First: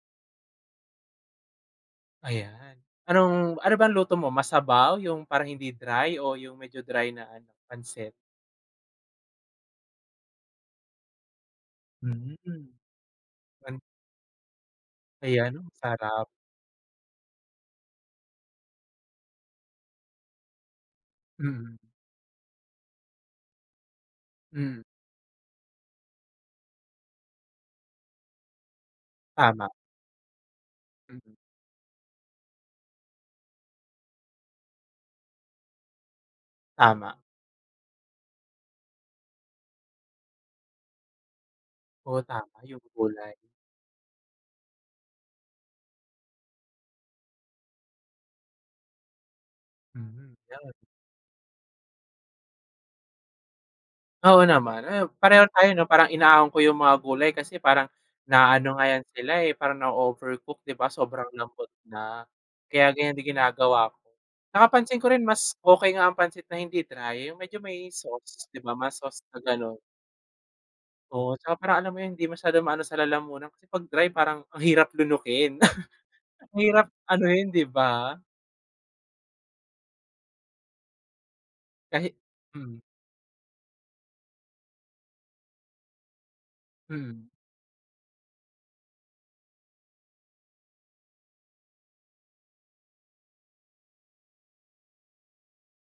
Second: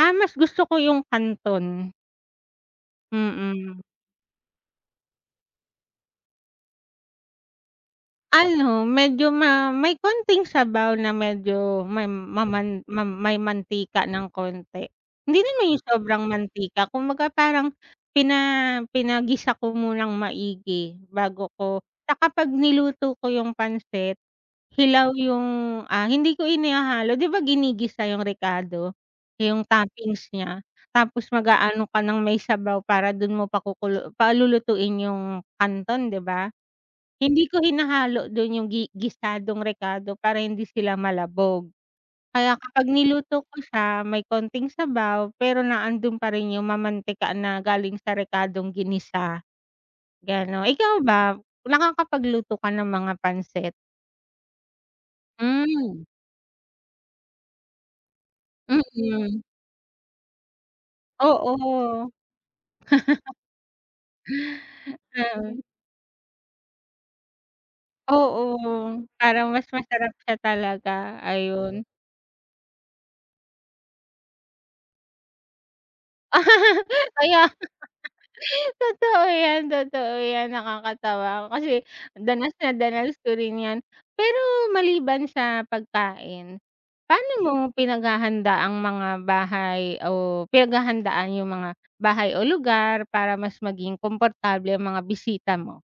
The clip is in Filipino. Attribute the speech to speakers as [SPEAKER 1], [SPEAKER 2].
[SPEAKER 1] Ah, mas gusto ko yung canton.
[SPEAKER 2] Ayan, anong ano
[SPEAKER 1] Mm.
[SPEAKER 2] bang luto mo masabaw, yung parang hindi dry o yung medyo dry na pancit?
[SPEAKER 1] Ano, medyo ma may konting sabaw na medyo ma
[SPEAKER 2] Hmm.
[SPEAKER 1] maman ma may mantika ng konti, hindi
[SPEAKER 2] Ayan,
[SPEAKER 1] naman yung sobrang
[SPEAKER 2] sarap.
[SPEAKER 1] mantika kumbaga parang pina pinagisa ko munang maigi bago
[SPEAKER 2] Mm.
[SPEAKER 1] ko 'tsaka pag niluto ko yung pansit,
[SPEAKER 2] Mm.
[SPEAKER 1] hilaw yung, ah, hindi ko inihahalo 'di ba ginigisa yung rekado? Yung
[SPEAKER 2] Tama.
[SPEAKER 1] toppings niya tapos
[SPEAKER 2] Mm.
[SPEAKER 1] mag-aano ka ng may sabaw para dun mo pakuku palulutuin yung kanton 'di ba?
[SPEAKER 2] Tama.
[SPEAKER 1] Hindi ko hinahalo dun yung gi gisadong rekado para hindi sila malabog.
[SPEAKER 2] Oo
[SPEAKER 1] Kaya
[SPEAKER 2] tama, yung
[SPEAKER 1] kapag
[SPEAKER 2] gulay.
[SPEAKER 1] niluto ko siya may konting sabaw pero naandun pa rin yung mamantikan na galing sa rekadong ginisa,
[SPEAKER 2] Mm,
[SPEAKER 1] gano'n.
[SPEAKER 2] 'yan.
[SPEAKER 1] Ikaw ba, nakakapagluto ka ng mga pancit?
[SPEAKER 2] Oo naman, ah, pareho tayo 'no,
[SPEAKER 1] Hmm.
[SPEAKER 2] parang inaaon ko yung mga gulay kasi parang naano nga 'yan sila,
[SPEAKER 1] Mm.
[SPEAKER 2] eh, parang nao-overcook, 'di ba? Sobrang lambot
[SPEAKER 1] Oo.
[SPEAKER 2] na, kaya ganyan din ginagawa ko. 'Tsaka pansin ko rin mas
[SPEAKER 1] Mm.
[SPEAKER 2] okey nga ang pancit na hindi dry, yung medyo may sauce
[SPEAKER 1] Oo,
[SPEAKER 2] 'di ba, mas sauce 'pag
[SPEAKER 1] parang mas
[SPEAKER 2] gano'n
[SPEAKER 1] masarap siya talaga,
[SPEAKER 2] oo 'tsaka parang
[SPEAKER 1] ayun.
[SPEAKER 2] alam mo yun hindi masyadong maano sa lalamunan kasi 'pag dry parang ang hirap lunukin. Ang hirap
[SPEAKER 1] Kaya nga.
[SPEAKER 2] anohin, 'di ba?
[SPEAKER 1] Totoo yan, totoo yan nakakatawa kasi
[SPEAKER 2] Kahit
[SPEAKER 1] danas na
[SPEAKER 2] hmm.
[SPEAKER 1] danas ko rin 'yan. Pero maliban sa pagkain,
[SPEAKER 2] Mm.
[SPEAKER 1] paano mo pinaghahanda ang mga bahay o pinaghahandaan yung mga bahay o lugar para mas maging komportable ang mga bisita mo?